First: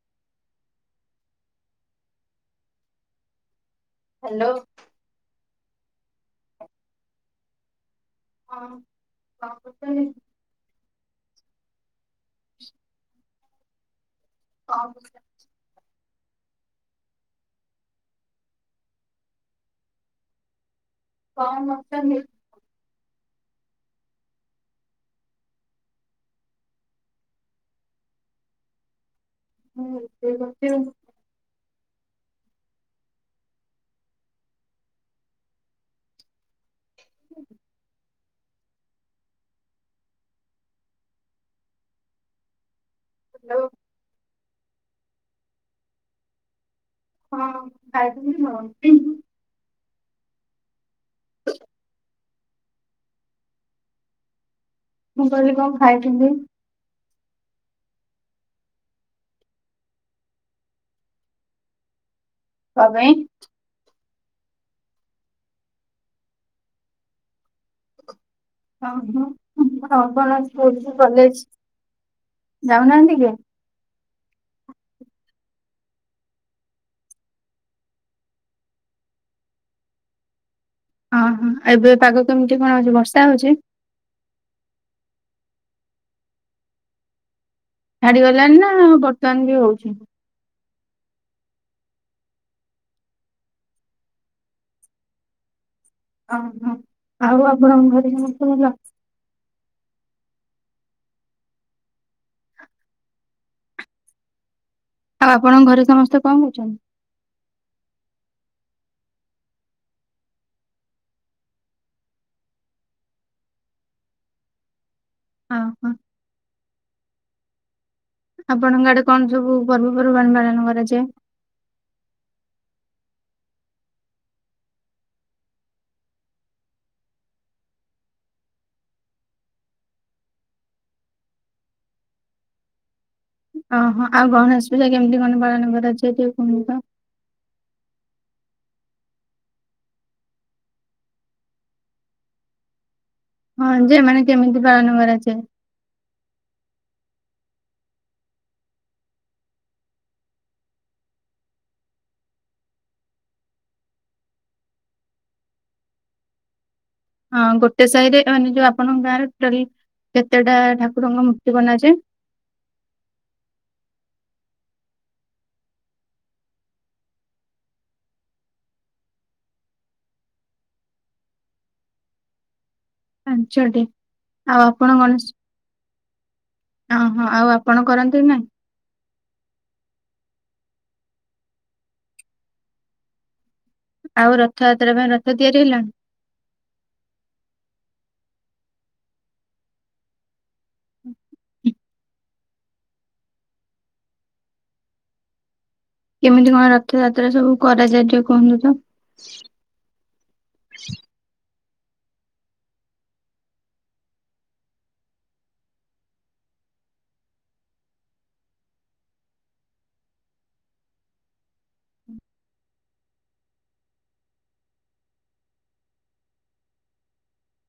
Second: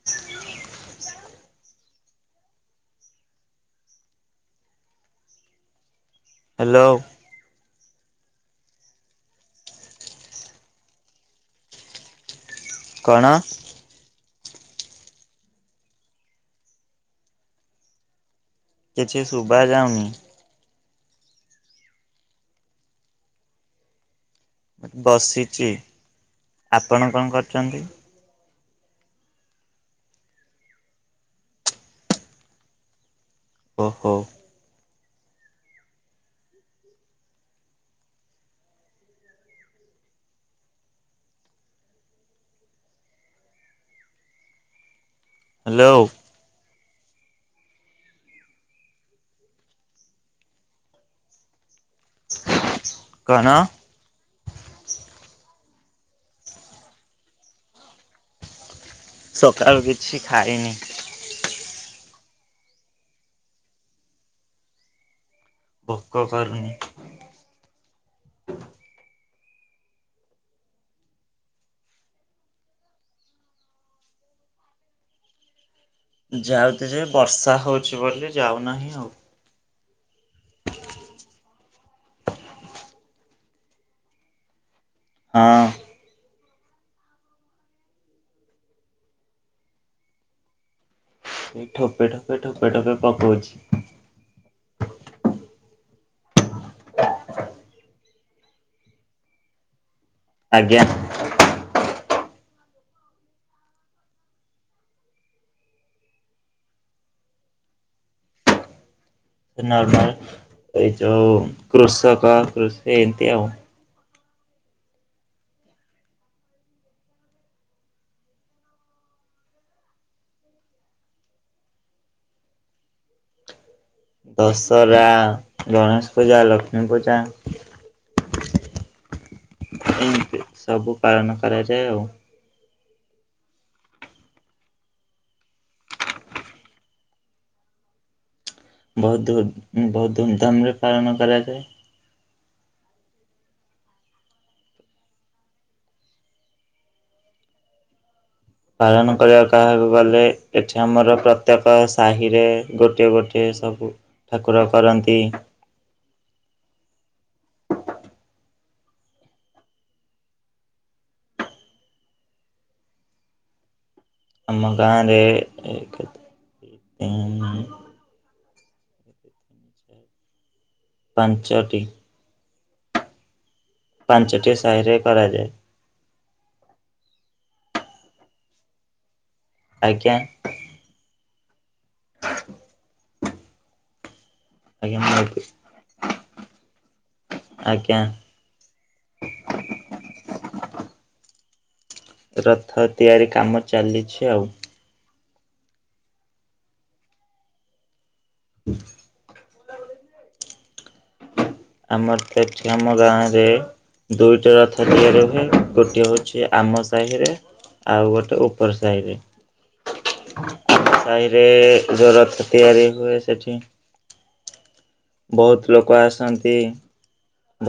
[inaudible] Hello. Hello. ହଁ କଣ କରୁଛନ୍ତି? ହ [unintelligible] ନାଁ। ହଁମସ୍। କିଛି ଶୁଭା ଯାଉନି। କଣ କରୁଛନ୍ତି? ବସିଛି। ଆପଣ କଣ କରୁଛନ୍ତି? ମୁଁ ରୋଷେଇ କରୁଛୁ। ଓହୋ। ହଁ [unintelligible] ହ୍ୟାଲୋ। ହ୍ୟାଲୋ। ହଁ ଖାଇଥିଲି [unintelligible] [inaudible] କଣ? ମୁଁ କହିଲି କଣ ଖାଇଛନ୍ତି? ସକାଳୁ କିଛି ଖାଇନି। କଅଁ ପେଇଁ? ଭୋକ କରୁନି। ହ ହ ହଁ କଣ ଆପଣ ସ୍କୁଲ କି କଲେଜ ଯାଉନାହାନ୍ତି କି? ଯାଉଛି ଯେ ବର୍ଷା ହଉଛି ବୋଲି ଯାଉନାହିଁ ଆଉ। ଓହୋ। ଏବେ ପାଗ କେମିତି କଣ ହଉଛି ବର୍ଷା ହଉଛି? ହଁ। ଛାଡିଗଲାଣି ନା ବର୍ତ୍ତମାନ ବି ହଉଛି? ସେଇ ଠୋପେ ଠୋପେ ଠୋପେ ଠୋପେ ପକଉଛି। ଅହୋ ଆଉ ଆପଣଙ୍କ ଘରେ ସମସ୍ତେ ଭଲ? ଆଜ୍ଞା। ଆଉ ଆପଣଙ୍କ ଘରେ ସମସ୍ତେ କଁ କରୁଚନ୍ତି? ଏ ନର୍ମାଲ ଏଇ ଯୋଉ କୃଷକ କୃଷି ଏମିତି ଆଉ। ଆ ହଁ। ଆପଣଙ୍କ ଆଡେ କଣ ସବୁ ପର୍ବପର୍ବାଣି ପାଳନ କରାଯାଏ? ଦଶହରା, ଗଣେଶ ପୂଜା, ଲକ୍ଷ୍ମୀ ପୂଜା ଏମତି ସବୁ ପାଳନ କରାଯାଏ ଆଉ। ଅହଁ ଆଉ ଗଣେଶ ପୂଜା କେମିତି କଣ ପାଳନ କରାଯାଏ ଟିକେ କୁହନ୍ତୁ ତ? ବହୁତୁ ବହୁ ଧୁମଧାମରେ ପାଳନ କରାଯାଏ। ହଁ ଯେ ମାନେ କେମିତି ପାଳନ କରାଯାଏ? ପାଳନ କରିବାକୁ କହିବାକୁ ଗଲେ ଏଠି ଆମର ପ୍ରତ୍ୟେକ ସାହିରେ ଗୋଟିଏ ଗୋଟିଏ ସବୁ ଠାକୁର କରନ୍ତି। ହଁ ଗୋଟେ ସାଇରେ ଏ ମାନେ ଯୋଉ ଆପଣଙ୍କ ଗାଁରେ ଟୋଟାଲୀ କେତେଟା ଠାକୁରଙ୍କ ମୂର୍ତ୍ତି ବନାଯାଏ? ଆମ ଗାଁରେ କେ କେତେ ଦୁଇ, ତିନି ପାଞ୍ଚଟି। ପାଞ୍ଚଟି? ପାଞ୍ଚଟି ଆଉ ଆପଣ ସାହିରେ କରାଯାଏ। ଅହୋ ଆଉ ଆପଣ କରନ୍ତିନାଇଁ ଆଜ୍ଞା? ହ ଆଉ ରଥଯାତ୍ରା ଆଜ୍ଞା ପାଇଁ ମୁଁ ରଥ ତିଆରି ହେଲାଣି? ଆଜ୍ଞା। ଉଉ ହୁଁ ରଥ ତିଆରି କାମ ଚାଲିଛି ଆଉ। କେମିତି କଣ ରଥଯାତ୍ରା ସବୁ କରାଯାଏ ଟିକେ କୁହନ୍ତୁ ତ ଆମର ତ ଏଠି ଆମ ଗାଁରେ ଦୁଇଟା ରଥ ତିଆରି ହୁଏ ଗୋଟିଏ ହଉଛି ଆମ ସାହିରେ ଆଉ ଗୋଟେ ଓପର ସାହିରେ। ସାହିରେ ଯଉ ରଥ ତିଆରି ହୁଏ ସେଠି ବହୁତ ଲୋକ ଆସନ୍ତି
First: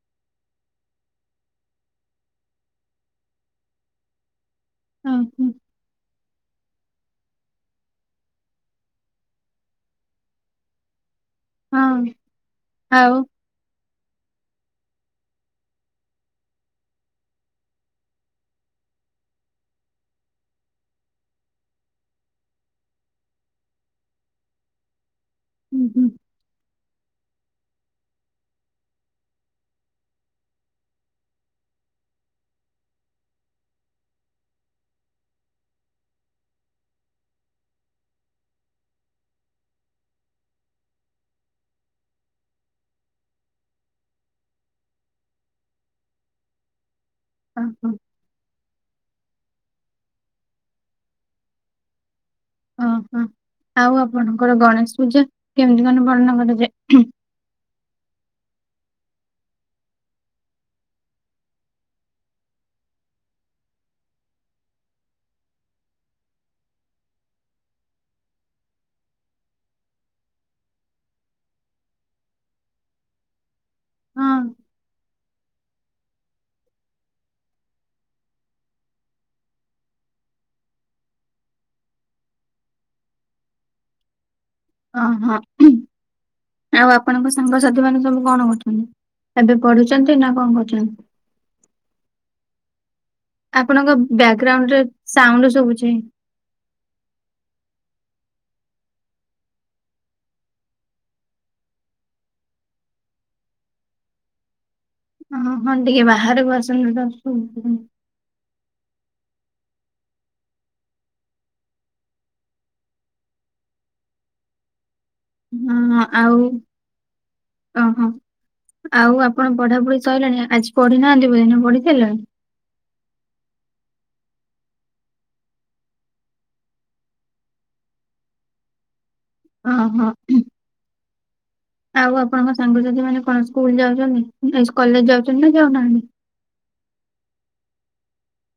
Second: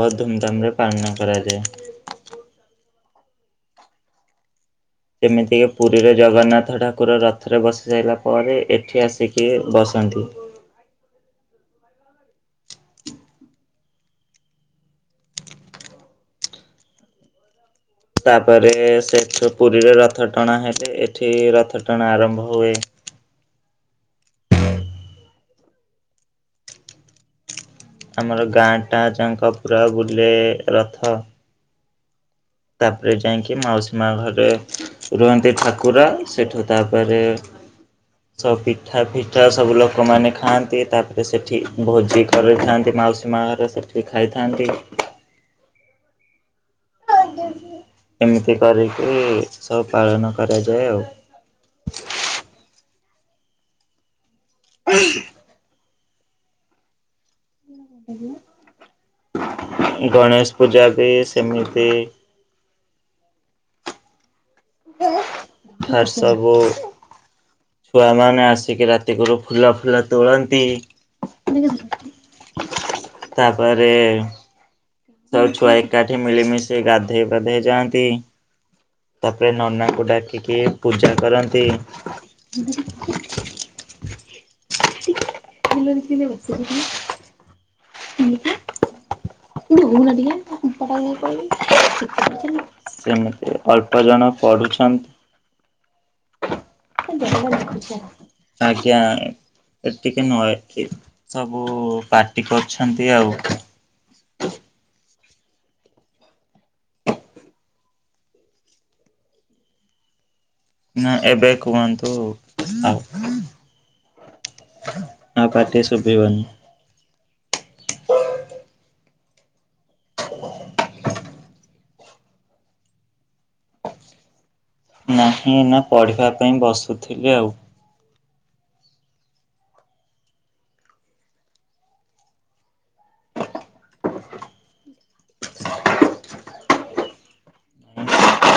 ବହୁତ ଧୁମଧାମରେ ପାଳନ କରାଯାଏ। ଓହୋ ଯେମିତିକୀ ପୁରୀରେ ଜଗନ୍ନାଥ ଠାକୁର ରଥରେ ବସି ସାଇଲା ପରେ ଏଠି ଆସିକି ବସନ୍ତି। ହଁ ଆଉ ତାପରେ ସେଠୁ ପୁରୀରେ ରଥ ଟଣା ହେଲେ ଏଠି ରଥ ଟଣା ଆରମ୍ଭ ହୁଏ। ଓହୋ ଆମର ଗାଁଟା ଯାଙ୍କ ପୁରା ବୁଲେ ରଥ। ତାପରେ ଯାଇଁକି ମାଉସୀ ମା ଘରେ ରୁହନ୍ତି ଠାକୁର ସେଠୁ ତାପରେ ତ ପିଠା ଫିଠା ସବୁ ଲୋକମାନେ ଖାଆନ୍ତି ତାପରେ ସେଠି ଭୋଜି କରିଥାନ୍ତି ମାଉସୀ ମା ଘରେ ସେ ସେ ଖାଇଥାନ୍ତି। ଏମିତି କରିକି ସବୁ ପାଳନ କରାଯାଏ ଆଉ। ଓହୋ, ଆଉ ଆପଣଙ୍କର ଗଣେଶ ପୂଜା କେମିତି କଣ ପାଳନ କରାଯାଏ? ଗଣେଶ ପୂଜା ବି ସେମିତି ହାର୍ ସଭୁ ଛୁଆମାନେ ଆସିକି ରାତି କରୁ ଫୁଲ ଫୁଲ ତୁଳନ୍ତି। [inaudible] ତାପରେ ହଁ ସବୁ ଛୁଆ ଏକାଠି ମିଳିମିଶି ଗାଧେଇ ପାଧେଇ ଯାଆନ୍ତି। ତାପରେ ନନାଙ୍କୁ ଡାକିକି ପୂଜା କରନ୍ତି। ଓହୋ, ଆଉ ଆପଣଙ୍କ ସାଙ୍ଗସଥିୀ ମାନ ସବୁ କଣ କରୁଛନ୍ତି? ଏବେ ପଢୁଛନ୍ତି ନା କଣ କରୁଛନ୍ତି? ସେମି ଆପଣଙ୍କ ବ୍ୟାଗ୍ରାଉଣ୍ଡରେ ସାଉଣ୍ଡୁ ଶୁଭୁଛି। ଆଜ୍ଞା। ଏ ଟିକେ ନଏ କେ- ସବୁ ପାଟି କରୁଛନ୍ତି ଆଉ। ଓ ହଁ ଟିକେ ବାହାରକୁ ଆସନ୍ତୁ ତ ଶୁଭୁନି। ନା ଏବେ କୁହନ୍ତୁ ଆଉ ଆଉ ପାଟି ଆଉ ଶୁଭିବନି। ଓ ହଁ, ଆଉ ଆପଣ ପଢାପଢି ସଇଲାଣି? ଆ, ଆଜି ପଢି ନାହାନ୍ତି ବହି ନା ପଢିଥିଲେ? ନାହିଁ ଏଇନା ପଢିବା ପାଇଁ ବସୁଥିଲି ଆଉ। ଓ ହଁ। ଆଉ ଆପଣଙ୍କ ସାଙ୍ଗସାଥି ମାନେ କଣ ସ୍କୁଲ୍ ଯାଉଛନ୍ତି? ନାଇ କଲେଜ୍ ଯାଉଛନ୍ତି ନା ଯାଉନାହାନ୍ତି?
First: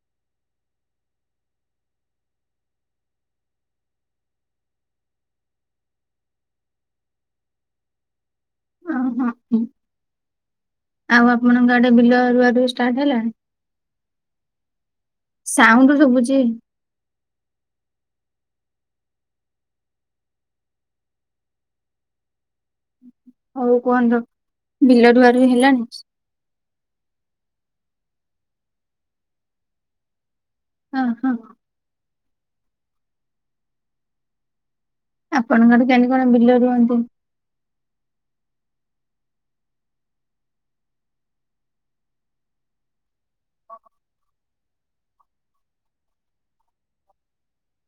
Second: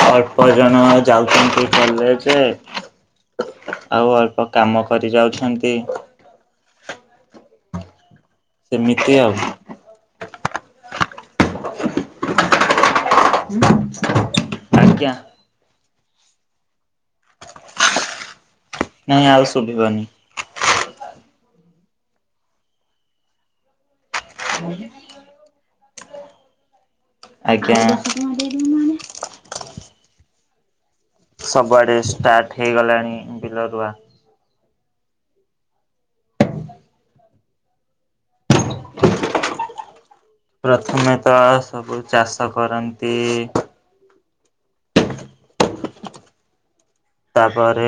ଅଳ୍ପ ଜଣ ଯାଉଛନ୍ତି କଲେଜେ। ଆଉ ଅଳ୍ପ କାମ କରି ଯାଉଛନ୍ତି। ଏମିତି ଓହୋ ଆଉ। ଆଉ ଆପଣଙ୍କ ଆଡେ ବିଲ ରୁଆ ରୁଇ ଷ୍ଟାର୍ଟ ହେଲାଣି? ଆଜ୍ଞା। ସାଉଣ୍ଡୁ ଶୁଭୁଛି। ନାଇଁ ଆଉ ଶୁଭିବନି। ହଉ କୁହନ୍ତୁ ବିଲ ରୁଆ ରୁଇ ହେଲାଣି? ଆଜ୍ଞା। ଓ ହଁ। ସବୁଆଡେ ଷ୍ଟାର୍ଟ ହେଇଗଲାଣି ବିଲ ରୁୁଆ। ଆପଣଙ୍କ ଆଡେ କେମିତି କଣ ବିଲ ରୁଅନ୍ତି? ପ୍ରଥମେ ତ ସବୁ ଚାଷ କରନ୍ତି। ତାପରେ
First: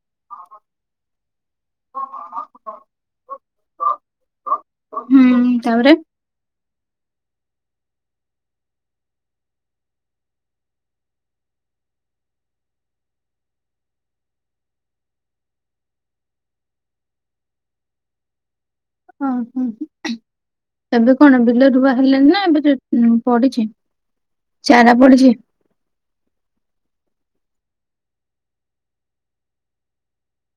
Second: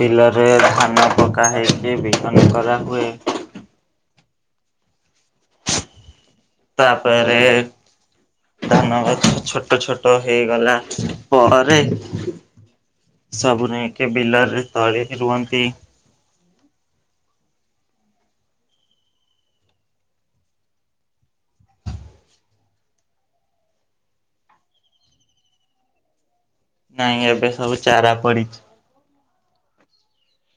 ବିଲରେ ଧାନ ପକା ହେଇଚି ବିହନ କରାହୁଏ। ହୁଁ, ତାପରେ ତାପରେ ଧାନ ଗଛ ଛୋଟ ଛୋଟ ହେଇଗଲା ପରେ ସବୁ ନେଇକି ବିଲରେ ତଳି ରୁଅନ୍ତି। ଓ ହୁଁ,। ଏବେ କଣ ବିଲ ରୁଆ ହେଲାଣିି ନା ଏବେ ଚ-ଉଁ, ପଡିଛି ଚାରା ପଡିଛି? ନାଇଁ ଏବେ ସବୁ ଚାରା ପଡିଛି।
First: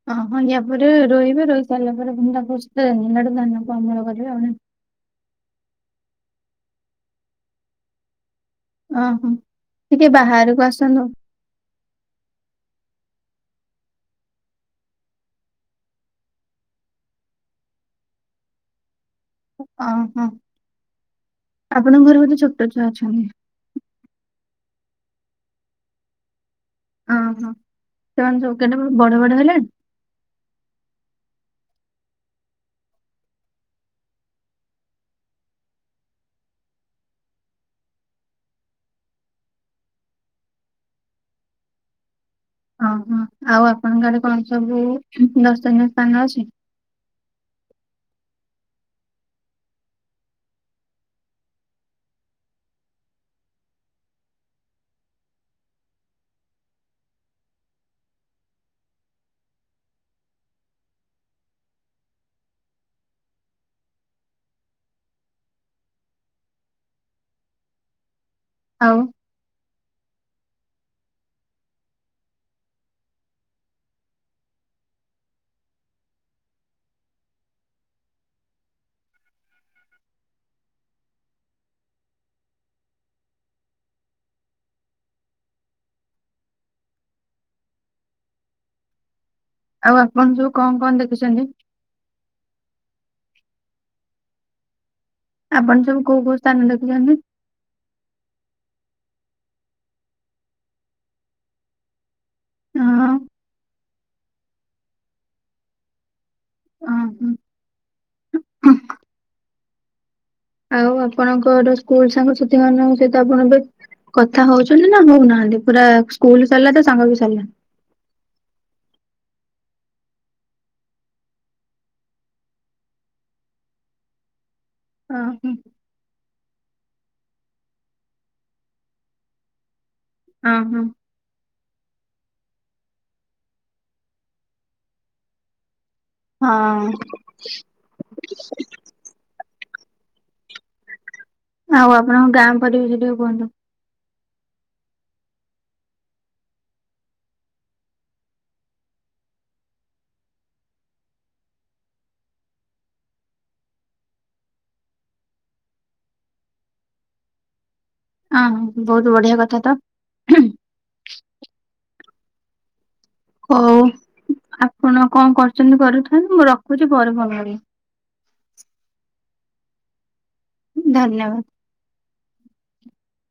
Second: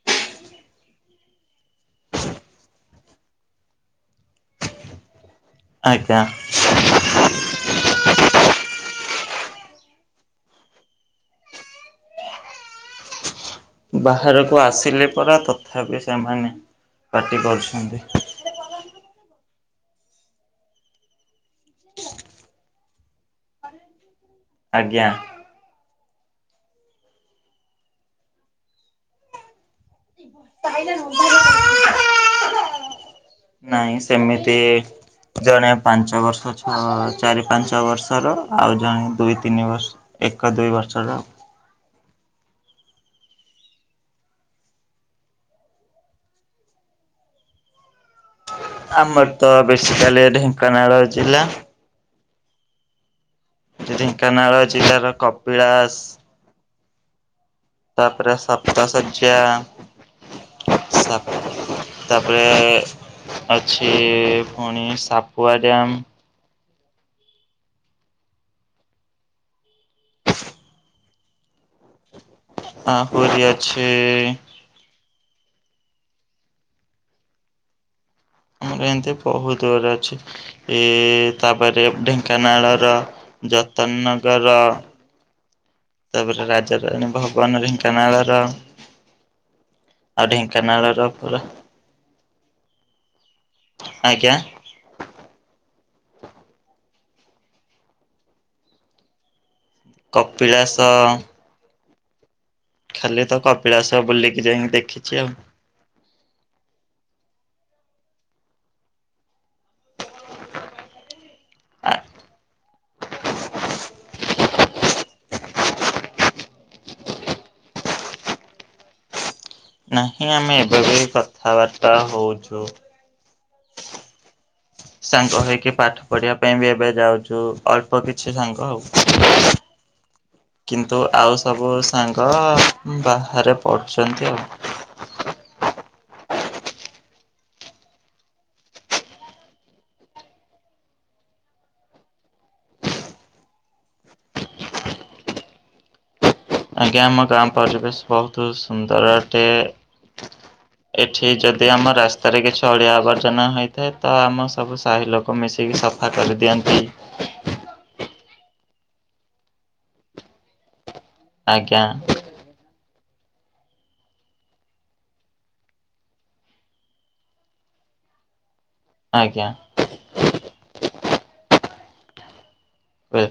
ଓ ହଁ ୟା ପରେ ରୋଇବେ ରୋଇ ସାରିଲା ପରେ ପୁଣି ତାକୁ [unintelligible] ଧାନକୁ ଅମଳ କରିବେ ଆଉ ନାଇଁ? ଆଜ୍ଞା। ଓହୋ ଟିକେ ବାହାରକୁ ଆସନ୍ତୁ। ବାହାରକୁ ଆସିଲେ ପରା ତଥାପି ସେମାନେ ପାଟି କରୁଛନ୍ତି। ଓହୋ ଆପଣଙ୍କ ଘରେ ବୋଧେ ଛୋଟ ଛୁଆ ଅଛନ୍ତି। ଆଜ୍ଞା। ଓହୋ। ସେମାନେ ସବୁ କେତେ ବଡ ବଡ ହେଲେଣି? [inaudible] ନାଇଁ ସେମିତି ଜଣେ ପାଞ୍ଚ ବର୍ଷ ଛ ଚାରି ପାଞ୍ଚ ବର୍ଷର ଆଉ ଜଣେ ଦୁଇ ତିନି ବର୍ଷ ଏକ ଦୁଇ ବର୍ଷର ଆଉ ଓହୋ ଆଉ ଆପଣଙ୍କର କଣ ସବୁ ଦର୍ଶନୀୟ ସ୍ଥାନ ଅଛି ଆମର ତ ବେଶିକାଲି ଢେଙ୍କାନାଳ ଜିଲ୍ଲା ଢେଙ୍କାନାଳ ଜିଲ୍ଲାର କପିଳାସ ତାପରେ ସପ୍ତାସଯ୍ୟା ତାପରେ ଅଛି ପୁଣି ସାପୁଆ ଡ୍ୟମ୍ ଆଉ। ଆ ପରେ ଅଛି ଆମର ଏମିତି ବହୁତ ଦର ଅଛି ଏ ତାପରେ ଢେଙ୍କାନାଳର ଯତନ ନଗର ତାପରେ ରାଜରାାନୀ ଭବନ ଢେଙ୍କାନାଳର ଆପଣ ଆଉ ସବୁ କଣ କଣ ଢେଙ୍କାନାଳ ର ଦେଖିଛନ୍ତି? ପୁରା ଆଜ୍ଞା। ଆପଣ ସବୁ କୋଉ କୋଉ ସ୍ଥାନ ଦେଖିଛନ୍ତି କପିଳାସ। ହଁ ଖାଲି ତ କପିଳାସ ବୁଲିକି ଯାଇକି ଦେଖିଛି ଆଉ। ହଁ ହୁଁ। ଆଉ ଆପଣଙ୍କର ଆ ସ୍କୁଲ ସାଙ୍ଗସାଥି ମାନଙ୍କ ସହିତ ଆପଣ ଏବେ କଥା ହଉଛନ୍ତି ନା ହଉନାହାନ୍ତି ପୁରା ସ୍କୁଲ ସରିଲା ତ ସାଙ୍ଗ ବି ସାରିଲା? ନାହିଁ ଆମେ ଏବେ ବି କଥାବାର୍ତ୍ତା ହଉଛୁ। ସାଙ୍ଗ ଓହୋ ହେଇକି ପାଠ ପଢିବା ପାଇଁ ବି ଏବେ ଯାଉଛୁ ଅଳ୍ପ କିଛି ସାଙ୍ଗ ଆଉ ଓହୋ କିନ୍ତୁ ଆଉ ସବୁ ସାଙ୍ଗ ବାହାରେ ପଡୁଛନ୍ତି ଆଉ ହଁ। ଆଉ ଆପଣଙ୍କ ଗାଁ ପରିବେଶ ଟିକେ କୁହନ୍ତୁ ଆଜ୍ଞା ଆମ ଗାଁ ପରିବେଶ ବହୁତ ସୁନ୍ଦର ଅଟେ [unintelligible] ଏଠି ଯଦି ଆମ ରାସ୍ତାରେ କିଛି ଅଳିଆ ଆବର୍ଜନା ହେଇଥାଏ ତ ଆମ ସବୁ ସାହି ଲୋକ ମିଶିକି ସଫା କରିଦିଅନ୍ତି। ଆଉ ବହୁତ ବଢିଆ କଥା ତ। ଆଜ୍ଞା। ହଉ ଆପଣ କଣ କରୁଛନ୍ତି କରୁଥାନ୍ତୁ ମୁଁ ରଖୁଛି ପରେ ଫୋନ କରିବି। ଆଜ୍ଞା। ଧନ୍ୟବାଦ। ହଁ